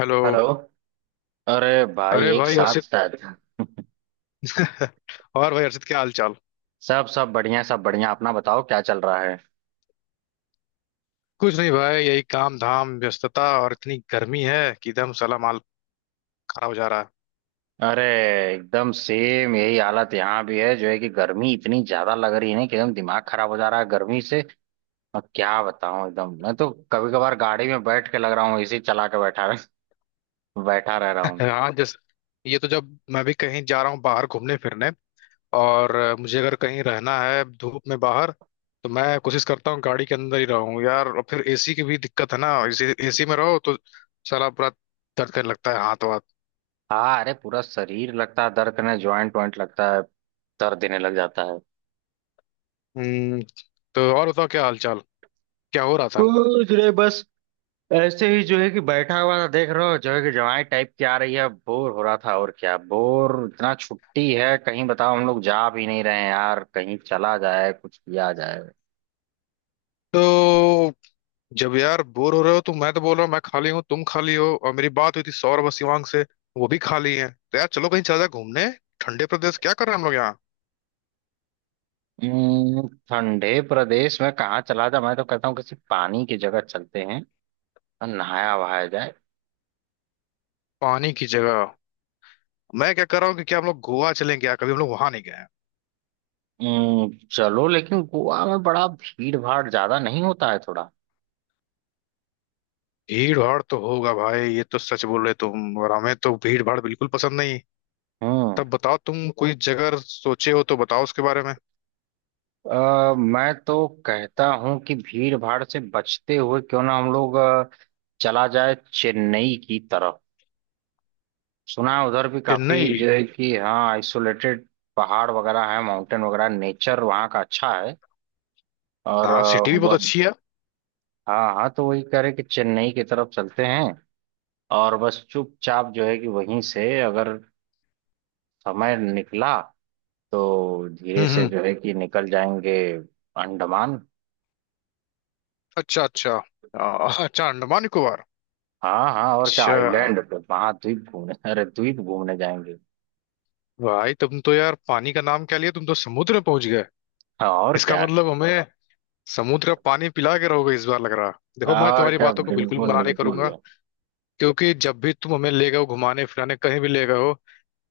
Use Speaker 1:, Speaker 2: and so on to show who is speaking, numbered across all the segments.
Speaker 1: Hello.
Speaker 2: Hello. अरे भाई,
Speaker 1: अरे
Speaker 2: एक
Speaker 1: भाई और
Speaker 2: साथ
Speaker 1: हर्षित।
Speaker 2: साथ।
Speaker 1: और भाई हर्षित, क्या हाल चाल।
Speaker 2: सब सब बढ़िया, सब बढ़िया। अपना बताओ, क्या चल रहा है?
Speaker 1: कुछ नहीं भाई, यही काम धाम व्यस्तता और इतनी गर्मी है कि एकदम साला माल खराब हो जा रहा
Speaker 2: अरे एकदम सेम यही हालत यहाँ भी है, जो है कि गर्मी इतनी ज्यादा लग रही है ना कि एकदम दिमाग खराब हो जा रहा है गर्मी से। और क्या बताऊं, एकदम मैं तो कभी कभार गाड़ी में बैठ के लग रहा हूँ, एसी चला के बैठा बैठा रह
Speaker 1: है।
Speaker 2: रहा हूँ।
Speaker 1: हाँ जस। ये तो जब मैं भी कहीं जा रहा हूँ बाहर घूमने फिरने। और मुझे अगर कहीं रहना है धूप में बाहर, तो मैं कोशिश करता हूँ गाड़ी के अंदर ही रहूँ यार। और फिर एसी की भी दिक्कत है ना, एसी एसी में रहो तो साला पूरा दर्द करने लगता है हाथ वाथ।
Speaker 2: हाँ, अरे पूरा शरीर लगता है दर्द करने, ज्वाइंट वाइंट लगता है दर्द देने लग जाता है।
Speaker 1: हम्म, तो और बताओ, क्या हाल चाल? क्या हो रहा था?
Speaker 2: कुछ नहीं, बस ऐसे ही जो है कि बैठा हुआ था, देख रहे हो जो है कि जवाई टाइप की आ रही है, बोर हो रहा था। और क्या बोर, इतना छुट्टी है कहीं, बताओ हम लोग जा भी नहीं रहे हैं यार, कहीं चला जाए, कुछ किया जाए।
Speaker 1: तो जब यार बोर हो रहे हो, तो मैं तो बोल रहा हूँ, मैं खाली हूँ तुम खाली हो, और मेरी बात हुई थी सौरभ और शिवांग से। वो भी खाली हैं, तो यार चलो कहीं चला जाए घूमने, ठंडे प्रदेश। क्या कर रहे हैं हम लोग यहाँ।
Speaker 2: ठंडे प्रदेश में कहाँ चला जाए? मैं तो कहता हूँ किसी पानी की जगह चलते हैं और नहाया वहाया जाए।
Speaker 1: पानी की जगह? मैं क्या कर रहा हूँ कि क्या हम लोग गोवा चलें क्या? कभी हम लोग वहां नहीं गए हैं।
Speaker 2: चलो, लेकिन गोवा में बड़ा भीड़ भाड़ ज्यादा नहीं होता है थोड़ा।
Speaker 1: भीड़ भाड़ तो होगा भाई, ये तो सच बोल रहे तुम, और हमें तो भीड़ भाड़ बिल्कुल पसंद नहीं।
Speaker 2: हम्म
Speaker 1: तब बताओ तुम कोई जगह सोचे हो तो, बताओ उसके बारे में।
Speaker 2: मैं तो कहता हूँ कि भीड़ भाड़ से बचते हुए क्यों ना हम लोग चला जाए चेन्नई की तरफ। सुना है उधर भी काफी
Speaker 1: चेन्नई।
Speaker 2: जो है कि हाँ, आइसोलेटेड पहाड़ वगैरह है, माउंटेन वगैरह, नेचर वहाँ का अच्छा है। और
Speaker 1: हाँ, सिटी भी बहुत
Speaker 2: वह।
Speaker 1: अच्छी है।
Speaker 2: हाँ हाँ, तो वही कह रहे कि चेन्नई की तरफ चलते हैं और बस चुपचाप जो है कि वहीं से अगर समय निकला तो धीरे से
Speaker 1: हम्म।
Speaker 2: जो है कि निकल जाएंगे अंडमान।
Speaker 1: अच्छा अच्छा। आ, अच्छा, अंडमान निकोबार।
Speaker 2: हाँ हाँ, और क्या,
Speaker 1: अच्छा,
Speaker 2: आइलैंड पे महाद्वीप घूमने, अरे द्वीप घूमने जाएंगे।
Speaker 1: भाई तुम तो यार पानी का नाम क्या लिया, तुम तो समुद्र में पहुंच गए।
Speaker 2: हाँ, और
Speaker 1: इसका
Speaker 2: क्या,
Speaker 1: मतलब हमें समुद्र का पानी पिला के रहोगे इस बार, लग रहा। देखो, मैं
Speaker 2: और
Speaker 1: तुम्हारी
Speaker 2: क्या।
Speaker 1: बातों को बिल्कुल
Speaker 2: बिल्कुल
Speaker 1: मना नहीं
Speaker 2: बिल्कुल।
Speaker 1: करूंगा। क्योंकि जब भी तुम हमें ले गए हो घुमाने फिराने, कहीं भी ले गए हो,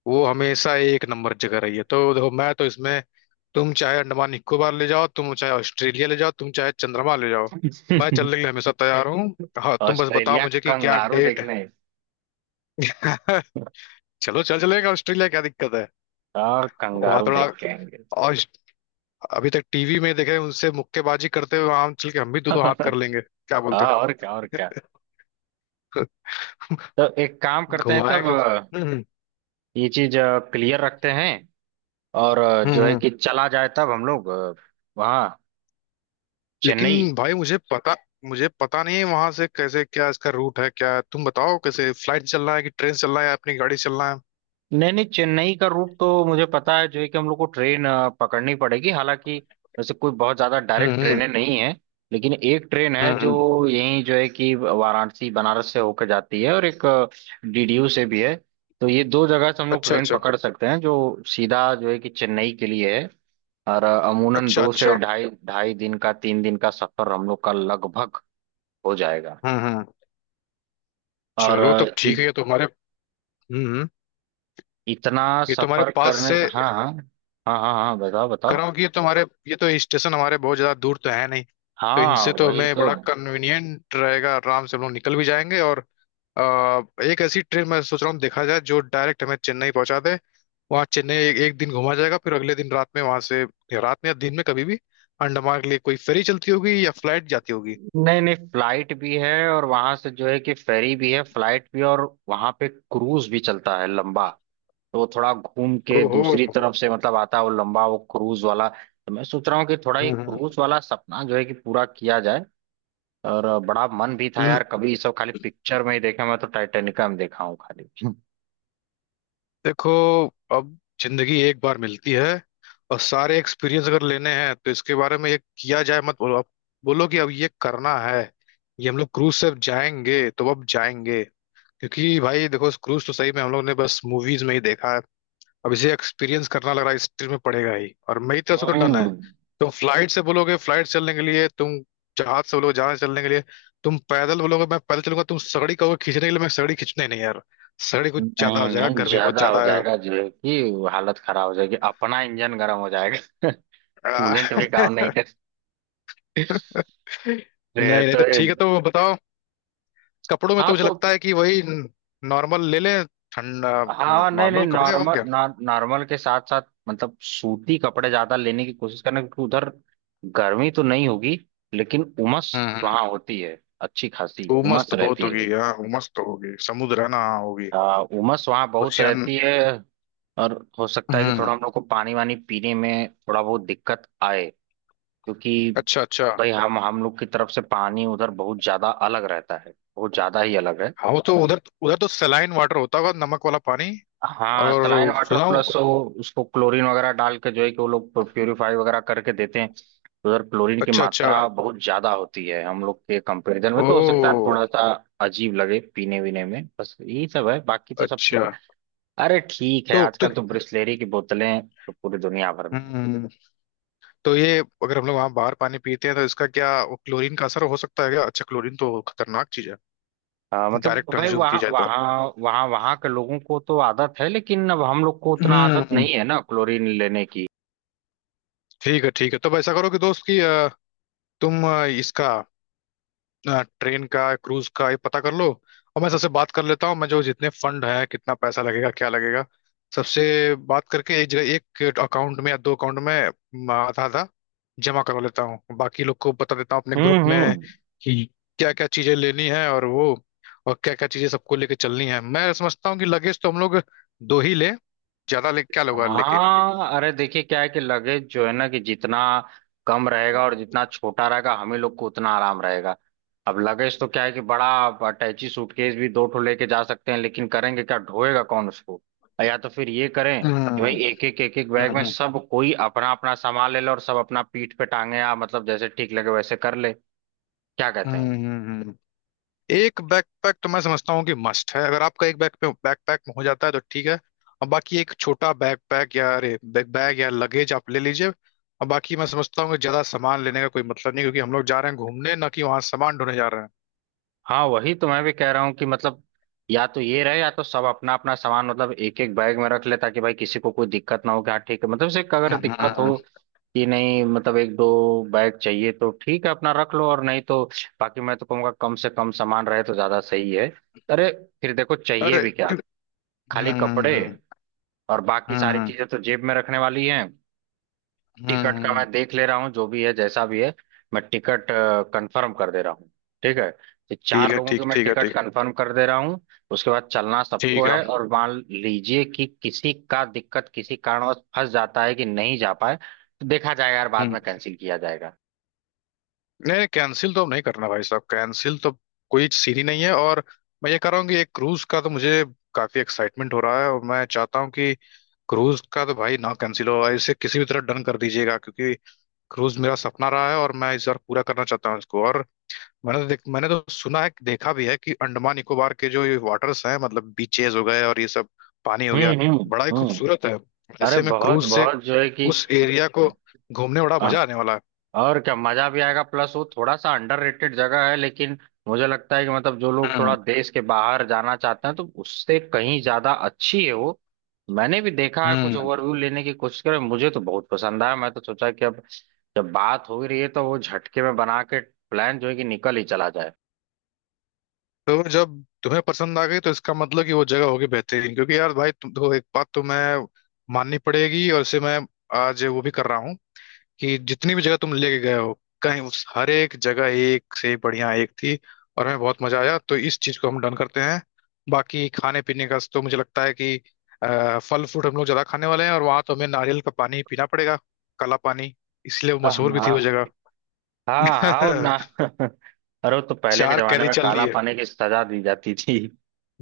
Speaker 1: वो हमेशा एक नंबर जगह रही है। तो देखो मैं तो इसमें, तुम चाहे अंडमान निकोबार ले जाओ, तुम चाहे ऑस्ट्रेलिया ले जाओ, तुम चाहे चंद्रमा ले जाओ, मैं चलने के लिए हमेशा तैयार हूँ। हाँ, तुम बस बताओ
Speaker 2: ऑस्ट्रेलिया
Speaker 1: मुझे कि क्या
Speaker 2: कंगारू
Speaker 1: डेट है।
Speaker 2: देखने।
Speaker 1: चलो, चल चलेगा ऑस्ट्रेलिया, क्या दिक्कत है।
Speaker 2: और
Speaker 1: वहां
Speaker 2: कंगारू
Speaker 1: थोड़ा,
Speaker 2: देख के आएंगे।
Speaker 1: अभी तक टीवी में देखे उनसे मुक्केबाजी करते हुए, वहां चल के हम भी दो दो हाथ कर लेंगे, क्या बोलते
Speaker 2: हाँ, और क्या, और क्या। तो एक काम
Speaker 1: हैं,
Speaker 2: करते हैं
Speaker 1: घुमाए।
Speaker 2: तब
Speaker 1: हम्म।
Speaker 2: ये चीज क्लियर रखते हैं। और
Speaker 1: हम्म।
Speaker 2: जो है
Speaker 1: हम्म।
Speaker 2: कि चला जाए तब हम लोग वहाँ चेन्नई।
Speaker 1: लेकिन भाई मुझे पता नहीं है वहां से कैसे, क्या इसका रूट है? क्या तुम बताओ कैसे, फ्लाइट चलना है कि ट्रेन चलना है या अपनी गाड़ी चलना है।
Speaker 2: नहीं नहीं, चेन्नई का रूट तो मुझे पता है, जो है कि हम लोग को ट्रेन पकड़नी पड़ेगी। हालांकि वैसे कोई बहुत ज्यादा डायरेक्ट
Speaker 1: हम्म।
Speaker 2: ट्रेनें नहीं है, लेकिन एक ट्रेन है
Speaker 1: हम्म
Speaker 2: जो
Speaker 1: हम्म।
Speaker 2: यहीं जो है कि वाराणसी बनारस से होकर जाती है और एक डीडीयू से भी है। तो ये दो जगह से हम लोग
Speaker 1: अच्छा
Speaker 2: ट्रेन
Speaker 1: अच्छा।
Speaker 2: पकड़ सकते हैं जो सीधा जो है कि चेन्नई के लिए है। और अमूनन
Speaker 1: अच्छा
Speaker 2: दो से
Speaker 1: अच्छा।
Speaker 2: ढाई ढाई दिन का, तीन दिन का सफर हम लोग का लगभग हो जाएगा।
Speaker 1: हम्म।
Speaker 2: और
Speaker 1: चलो तब ठीक है। हम्म हम्म।
Speaker 2: इतना
Speaker 1: ये तो हमारे
Speaker 2: सफर
Speaker 1: पास
Speaker 2: करने।
Speaker 1: से,
Speaker 2: हाँ हाँ हाँ हाँ हाँ, बताओ
Speaker 1: कर
Speaker 2: बताओ।
Speaker 1: रहा हूँ कि ये तो स्टेशन हमारे बहुत ज्यादा दूर तो है नहीं। तो
Speaker 2: हाँ,
Speaker 1: इनसे तो
Speaker 2: वही
Speaker 1: हमें
Speaker 2: तो।
Speaker 1: बड़ा कन्वीनियंट रहेगा, आराम से हम लोग निकल भी जाएंगे, और एक ऐसी ट्रेन मैं सोच रहा हूँ, देखा जाए जो डायरेक्ट हमें चेन्नई पहुंचा दे। वहाँ चेन्नई एक दिन घुमा जाएगा, फिर अगले दिन रात में वहां से, या रात में या दिन में कभी भी, अंडमान के लिए कोई फेरी चलती होगी या फ्लाइट जाती होगी।
Speaker 2: नहीं नहीं, फ्लाइट भी है और वहां से जो है कि फेरी भी है, फ्लाइट भी। और वहां पे क्रूज भी चलता है लंबा। तो वो थोड़ा घूम के
Speaker 1: ओहो।
Speaker 2: दूसरी तरफ से मतलब आता है वो लंबा, वो क्रूज वाला। तो मैं सोच रहा हूँ कि थोड़ा ये
Speaker 1: हम्म
Speaker 2: क्रूज वाला सपना जो है कि पूरा किया जाए। और बड़ा मन भी था
Speaker 1: हम्म।
Speaker 2: यार, कभी ये सब खाली पिक्चर में ही देखा, मैं तो टाइटेनिका में देखा हूँ खाली।
Speaker 1: देखो, अब जिंदगी एक बार मिलती है, और सारे एक्सपीरियंस अगर लेने हैं, तो इसके बारे में ये किया जाए, मत बोलो आप, बोलो कि अब ये करना है। ये हम लोग क्रूज से अब जाएंगे तो अब जाएंगे। क्योंकि भाई देखो, इस क्रूज तो सही में हम लोग ने बस मूवीज में ही देखा है। अब इसे एक्सपीरियंस करना लग रहा है, हिस्ट्री में पड़ेगा ही, और मेरी तरफ से तो डन है।
Speaker 2: हम्म,
Speaker 1: तुम फ्लाइट से बोलोगे, फ्लाइट चलने के लिए, तुम जहाज से बोलोगे, जहाज चलने के लिए, तुम पैदल बोलोगे मैं पैदल चलूंगा, तुम सगड़ी कहोगे खींचने के लिए, मैं सगड़ी खींचने नहीं यार। सगड़ी कुछ ज्यादा
Speaker 2: नहीं
Speaker 1: हो जाएगा,
Speaker 2: नहीं,
Speaker 1: गर्मी बहुत
Speaker 2: ज्यादा हो
Speaker 1: ज्यादा है।
Speaker 2: जाएगा जो है कि हालत खराब हो जाएगी, अपना इंजन गर्म हो जाएगा।
Speaker 1: आ,
Speaker 2: कूलेंट भी काम नहीं। ये
Speaker 1: नहीं नहीं,
Speaker 2: तो
Speaker 1: तो
Speaker 2: ये।
Speaker 1: ठीक है, तो बताओ। कपड़ों में
Speaker 2: हाँ
Speaker 1: तो मुझे
Speaker 2: तो,
Speaker 1: लगता है कि वही नॉर्मल ले लें, ठंडा।
Speaker 2: हाँ नहीं नहीं
Speaker 1: नॉर्मल कपड़े और
Speaker 2: नॉर्मल।
Speaker 1: क्या।
Speaker 2: नॉर्मल के साथ साथ मतलब सूती कपड़े ज्यादा लेने की कोशिश करना, क्योंकि उधर गर्मी तो नहीं होगी लेकिन उमस
Speaker 1: हम्म हम्म।
Speaker 2: वहाँ होती है, अच्छी खासी
Speaker 1: उमस
Speaker 2: उमस
Speaker 1: तो बहुत
Speaker 2: रहती
Speaker 1: होगी,
Speaker 2: है।
Speaker 1: हाँ, उमस तो होगी, समुद्र है ना। हाँ, होगी।
Speaker 2: उमस वहाँ बहुत
Speaker 1: ओशियन।
Speaker 2: रहती है। और हो सकता है कि
Speaker 1: हम्म।
Speaker 2: थोड़ा हम लोग को पानी वानी पीने में थोड़ा बहुत दिक्कत आए, क्योंकि
Speaker 1: अच्छा अच्छा।
Speaker 2: भाई हम लोग की तरफ से पानी उधर बहुत ज्यादा अलग रहता है, बहुत ज्यादा ही अलग है।
Speaker 1: हाँ, वो तो उधर उधर तो सलाइन वाटर होता होगा, नमक वाला पानी।
Speaker 2: हाँ, सलाइन
Speaker 1: और
Speaker 2: वाटर
Speaker 1: सुनाओ।
Speaker 2: प्लस वो उसको क्लोरीन वगैरह डाल के जो है कि वो लोग प्योरीफाई वगैरह करके देते हैं। तो उधर क्लोरीन की
Speaker 1: अच्छा अच्छा।
Speaker 2: मात्रा बहुत ज्यादा होती है हम लोग के कंपैरिजन में, तो हो सकता है
Speaker 1: ओ,
Speaker 2: थोड़ा सा अजीब लगे पीने वीने में, बस यही सब है, बाकी तो सब ठीक
Speaker 1: अच्छा।
Speaker 2: है। अरे ठीक है,
Speaker 1: तो तो
Speaker 2: आजकल तो ब्रिस्लेरी की बोतलें तो पूरी दुनिया भर में है।
Speaker 1: हम्म तो ये, अगर हम लोग वहाँ बाहर पानी पीते हैं तो इसका क्या, वो क्लोरीन का असर हो सकता है क्या? अच्छा, क्लोरीन तो खतरनाक चीज है,
Speaker 2: मतलब
Speaker 1: डायरेक्ट
Speaker 2: भाई
Speaker 1: कंज्यूम की
Speaker 2: वहाँ
Speaker 1: जाए तो।
Speaker 2: वहाँ वहाँ वहाँ के लोगों को तो आदत है, लेकिन अब हम लोग को उतना आदत
Speaker 1: हम्म।
Speaker 2: नहीं है ना क्लोरीन लेने की।
Speaker 1: ठीक है ठीक है, तब ऐसा करो कि दोस्त कि तुम इसका ट्रेन का, क्रूज का ये पता कर लो। और मैं सबसे बात कर लेता हूँ, मैं जो, जितने फंड है, कितना पैसा लगेगा क्या लगेगा, सबसे बात करके, एक जगह, एक अकाउंट में या दो अकाउंट में आधा आधा जमा करवा लेता हूँ, बाकी लोग को बता देता हूँ अपने ग्रुप में,
Speaker 2: हम्म।
Speaker 1: कि क्या क्या चीजें लेनी है और वो, और क्या क्या चीजें सबको लेके चलनी है। मैं समझता हूँ कि लगेज तो हम लोग दो ही ले, ज्यादा ले क्या लोग लेके।
Speaker 2: हाँ अरे देखिए क्या है कि लगेज जो है ना कि जितना कम रहेगा और जितना छोटा रहेगा, हम ही लोग को उतना आराम रहेगा। अब लगेज तो क्या है कि बड़ा अटैची सूटकेस भी दो ठो लेके जा सकते हैं, लेकिन करेंगे क्या, ढोएगा कौन उसको? या तो फिर ये करें
Speaker 1: हम्म
Speaker 2: कि भाई
Speaker 1: हम्म।
Speaker 2: एक एक बैग में सब कोई अपना अपना सामान ले लो और सब अपना पीठ पे टांगे, या मतलब जैसे ठीक लगे वैसे कर ले। क्या कहते हैं?
Speaker 1: हम्म। एक बैकपैक तो मैं समझता हूँ कि मस्ट है, अगर आपका एक बैकपैक हो जाता है तो ठीक है। और बाकी एक छोटा बैकपैक या, अरे बैग बैग या लगेज आप ले लीजिए, और बाकी मैं समझता हूँ कि ज्यादा सामान लेने का कोई मतलब नहीं, क्योंकि हम लोग जा रहे हैं घूमने, ना कि वहां सामान ढोने जा रहे हैं।
Speaker 2: हाँ, वही तो मैं भी कह रहा हूँ कि मतलब, या तो ये रहे या तो सब अपना अपना सामान मतलब एक एक बैग में रख ले ताकि भाई किसी को कोई दिक्कत ना हो कि, हाँ ठीक है, मतलब से अगर दिक्कत
Speaker 1: हम्म।
Speaker 2: हो कि नहीं, मतलब एक दो बैग चाहिए तो ठीक है अपना रख लो और नहीं तो बाकी। मैं तो कहूँगा कम से कम सामान रहे तो ज्यादा सही है, अरे फिर देखो चाहिए
Speaker 1: अरे
Speaker 2: भी क्या,
Speaker 1: क्यों-
Speaker 2: खाली कपड़े।
Speaker 1: हम्म।
Speaker 2: और बाकी सारी
Speaker 1: हम्म,
Speaker 2: चीजें तो जेब में रखने वाली हैं। टिकट का
Speaker 1: हम्म।
Speaker 2: मैं देख ले रहा हूँ जो भी है जैसा भी है। मैं टिकट कंफर्म कर दे रहा हूँ, ठीक है? तो
Speaker 1: ठीक
Speaker 2: चार
Speaker 1: है
Speaker 2: लोगों की
Speaker 1: ठीक,
Speaker 2: मैं
Speaker 1: ठीक है
Speaker 2: टिकट
Speaker 1: ठीक,
Speaker 2: कंफर्म कर दे रहा हूँ। उसके बाद चलना सबको
Speaker 1: ठीक है।
Speaker 2: है, और मान लीजिए कि किसी का दिक्कत किसी कारणवश फंस जाता है कि नहीं जा पाए, तो देखा जाएगा यार बाद
Speaker 1: हम्म।
Speaker 2: में, कैंसिल किया जाएगा।
Speaker 1: नहीं, कैंसिल तो अब नहीं करना भाई साहब, कैंसिल तो कोई सीन ही नहीं है। और मैं ये कह रहा हूँ कि एक क्रूज का तो मुझे काफी एक्साइटमेंट हो रहा है, और मैं चाहता हूँ कि क्रूज का तो भाई ना कैंसिल हो, इसे किसी भी तरह डन कर दीजिएगा, क्योंकि क्रूज मेरा सपना रहा है, और मैं इस बार पूरा करना चाहता हूँ इसको। और मैंने तो सुना है देखा भी है कि अंडमान निकोबार के जो ये वाटर्स हैं, मतलब बीचेस हो गए और ये सब पानी हो गया,
Speaker 2: हम्म हम्म
Speaker 1: बड़ा ही
Speaker 2: हम्म।
Speaker 1: खूबसूरत है।
Speaker 2: अरे
Speaker 1: ऐसे में
Speaker 2: बहुत
Speaker 1: क्रूज से
Speaker 2: बहुत जो है कि,
Speaker 1: उस एरिया को घूमने में बड़ा मजा आने वाला है।
Speaker 2: और क्या मजा भी आएगा, प्लस वो थोड़ा सा अंडररेटेड जगह है, लेकिन मुझे लगता है कि मतलब जो लोग थोड़ा
Speaker 1: हम्म
Speaker 2: देश के बाहर जाना चाहते हैं तो उससे कहीं ज्यादा अच्छी है वो। मैंने भी देखा है, कुछ
Speaker 1: हम्म।
Speaker 2: ओवरव्यू लेने की कोशिश करें, मुझे तो बहुत पसंद आया। मैं तो सोचा कि अब जब बात हो ही रही है तो वो झटके में बना के प्लान जो है कि निकल ही चला जाए।
Speaker 1: तो जब तुम्हें पसंद आ गई, तो इसका मतलब कि वो जगह होगी बेहतरीन। क्योंकि यार भाई तुम तो, एक बात तो मैं माननी पड़ेगी, और इसे मैं आज वो भी कर रहा हूँ कि जितनी भी जगह तुम लेके गए हो, कहीं उस हर एक जगह, एक से बढ़िया एक थी, और हमें बहुत मजा आया, तो इस चीज को हम डन करते हैं। बाकी खाने पीने का तो मुझे लगता है कि फल फ्रूट हम लोग ज्यादा खाने वाले हैं, और वहां तो हमें नारियल का पानी पीना पड़ेगा। काला पानी, इसलिए वो
Speaker 2: हाँ
Speaker 1: मशहूर भी थी
Speaker 2: हाँ
Speaker 1: वो जगह।
Speaker 2: हाँ, और ना। अरे वो तो पहले के
Speaker 1: चार
Speaker 2: जमाने
Speaker 1: कैरी
Speaker 2: में
Speaker 1: चल रही
Speaker 2: काला
Speaker 1: है।
Speaker 2: पानी की सजा दी जाती थी।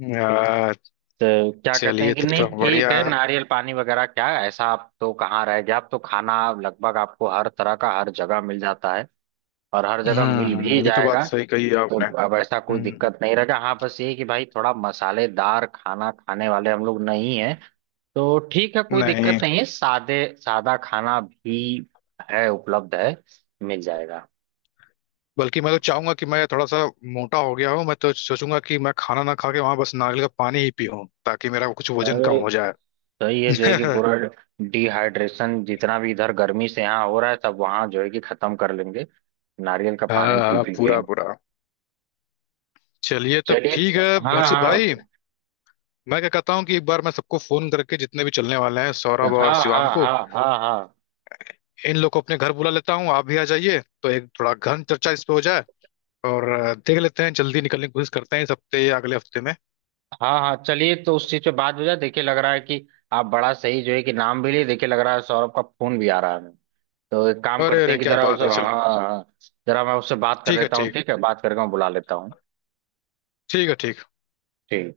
Speaker 1: अ,
Speaker 2: तो क्या कहते
Speaker 1: चलिए
Speaker 2: हैं कि
Speaker 1: तब
Speaker 2: नहीं
Speaker 1: तो
Speaker 2: ठीक
Speaker 1: बढ़िया।
Speaker 2: है नारियल पानी वगैरह क्या ऐसा, आप तो कहाँ रह गया, आप तो खाना लगभग आपको हर तरह का हर जगह मिल जाता है और हर जगह मिल भी
Speaker 1: ये तो बात
Speaker 2: जाएगा।
Speaker 1: सही कही है
Speaker 2: तो
Speaker 1: आपने।
Speaker 2: अब ऐसा कोई
Speaker 1: हम्म।
Speaker 2: दिक्कत नहीं रहेगा, हाँ बस ये कि भाई थोड़ा मसालेदार खाना खाने वाले हम लोग नहीं है, तो ठीक है कोई दिक्कत
Speaker 1: नहीं,
Speaker 2: नहीं है, सादे सादा खाना भी है, उपलब्ध है, मिल जाएगा।
Speaker 1: बल्कि मैं तो चाहूंगा कि मैं थोड़ा सा मोटा हो गया हूँ, मैं तो सोचूंगा कि मैं खाना ना खा के वहां बस नारियल का पानी ही पीऊं, ताकि मेरा कुछ वजन कम
Speaker 2: अरे
Speaker 1: हो जाए।
Speaker 2: तो ये जो है कि पूरा तो डिहाइड्रेशन जितना भी इधर गर्मी से यहाँ हो रहा है सब वहां जो है कि खत्म कर लेंगे, नारियल का
Speaker 1: हाँ
Speaker 2: पानी पी
Speaker 1: हाँ,
Speaker 2: पी के।
Speaker 1: पूरा पूरा। चलिए तब
Speaker 2: चलिए।
Speaker 1: ठीक है।
Speaker 2: हाँ
Speaker 1: हर्षित
Speaker 2: हाँ
Speaker 1: भाई, मैं क्या कहता हूँ कि एक बार मैं सबको फोन करके, जितने भी चलने वाले हैं,
Speaker 2: हाँ
Speaker 1: सौरभ और
Speaker 2: हाँ
Speaker 1: शिवांग को,
Speaker 2: हाँ हाँ हाँ
Speaker 1: इन लोग को अपने घर बुला लेता हूँ, आप भी आ जाइए तो एक थोड़ा गहन चर्चा इस पे हो जाए। और देख लेते हैं, जल्दी निकलने की कोशिश करते हैं इस हफ्ते या अगले हफ्ते में।
Speaker 2: हाँ हाँ, चलिए तो उस चीज पे बात हो जाए। देखिए लग रहा है कि आप बड़ा सही जो है कि नाम भी लिए, देखिए लग रहा है सौरभ का फोन भी आ रहा है हमें, तो एक काम
Speaker 1: अरे
Speaker 2: करते
Speaker 1: अरे,
Speaker 2: हैं कि
Speaker 1: क्या
Speaker 2: जरा
Speaker 1: बात
Speaker 2: उसे,
Speaker 1: है,
Speaker 2: हाँ
Speaker 1: चलो।
Speaker 2: हाँ जरा मैं उससे बात कर
Speaker 1: ठीक है
Speaker 2: लेता हूँ,
Speaker 1: ठीक है।
Speaker 2: ठीक है बात करके मैं बुला लेता हूँ।
Speaker 1: ठीक है ठीक है।
Speaker 2: ठीक।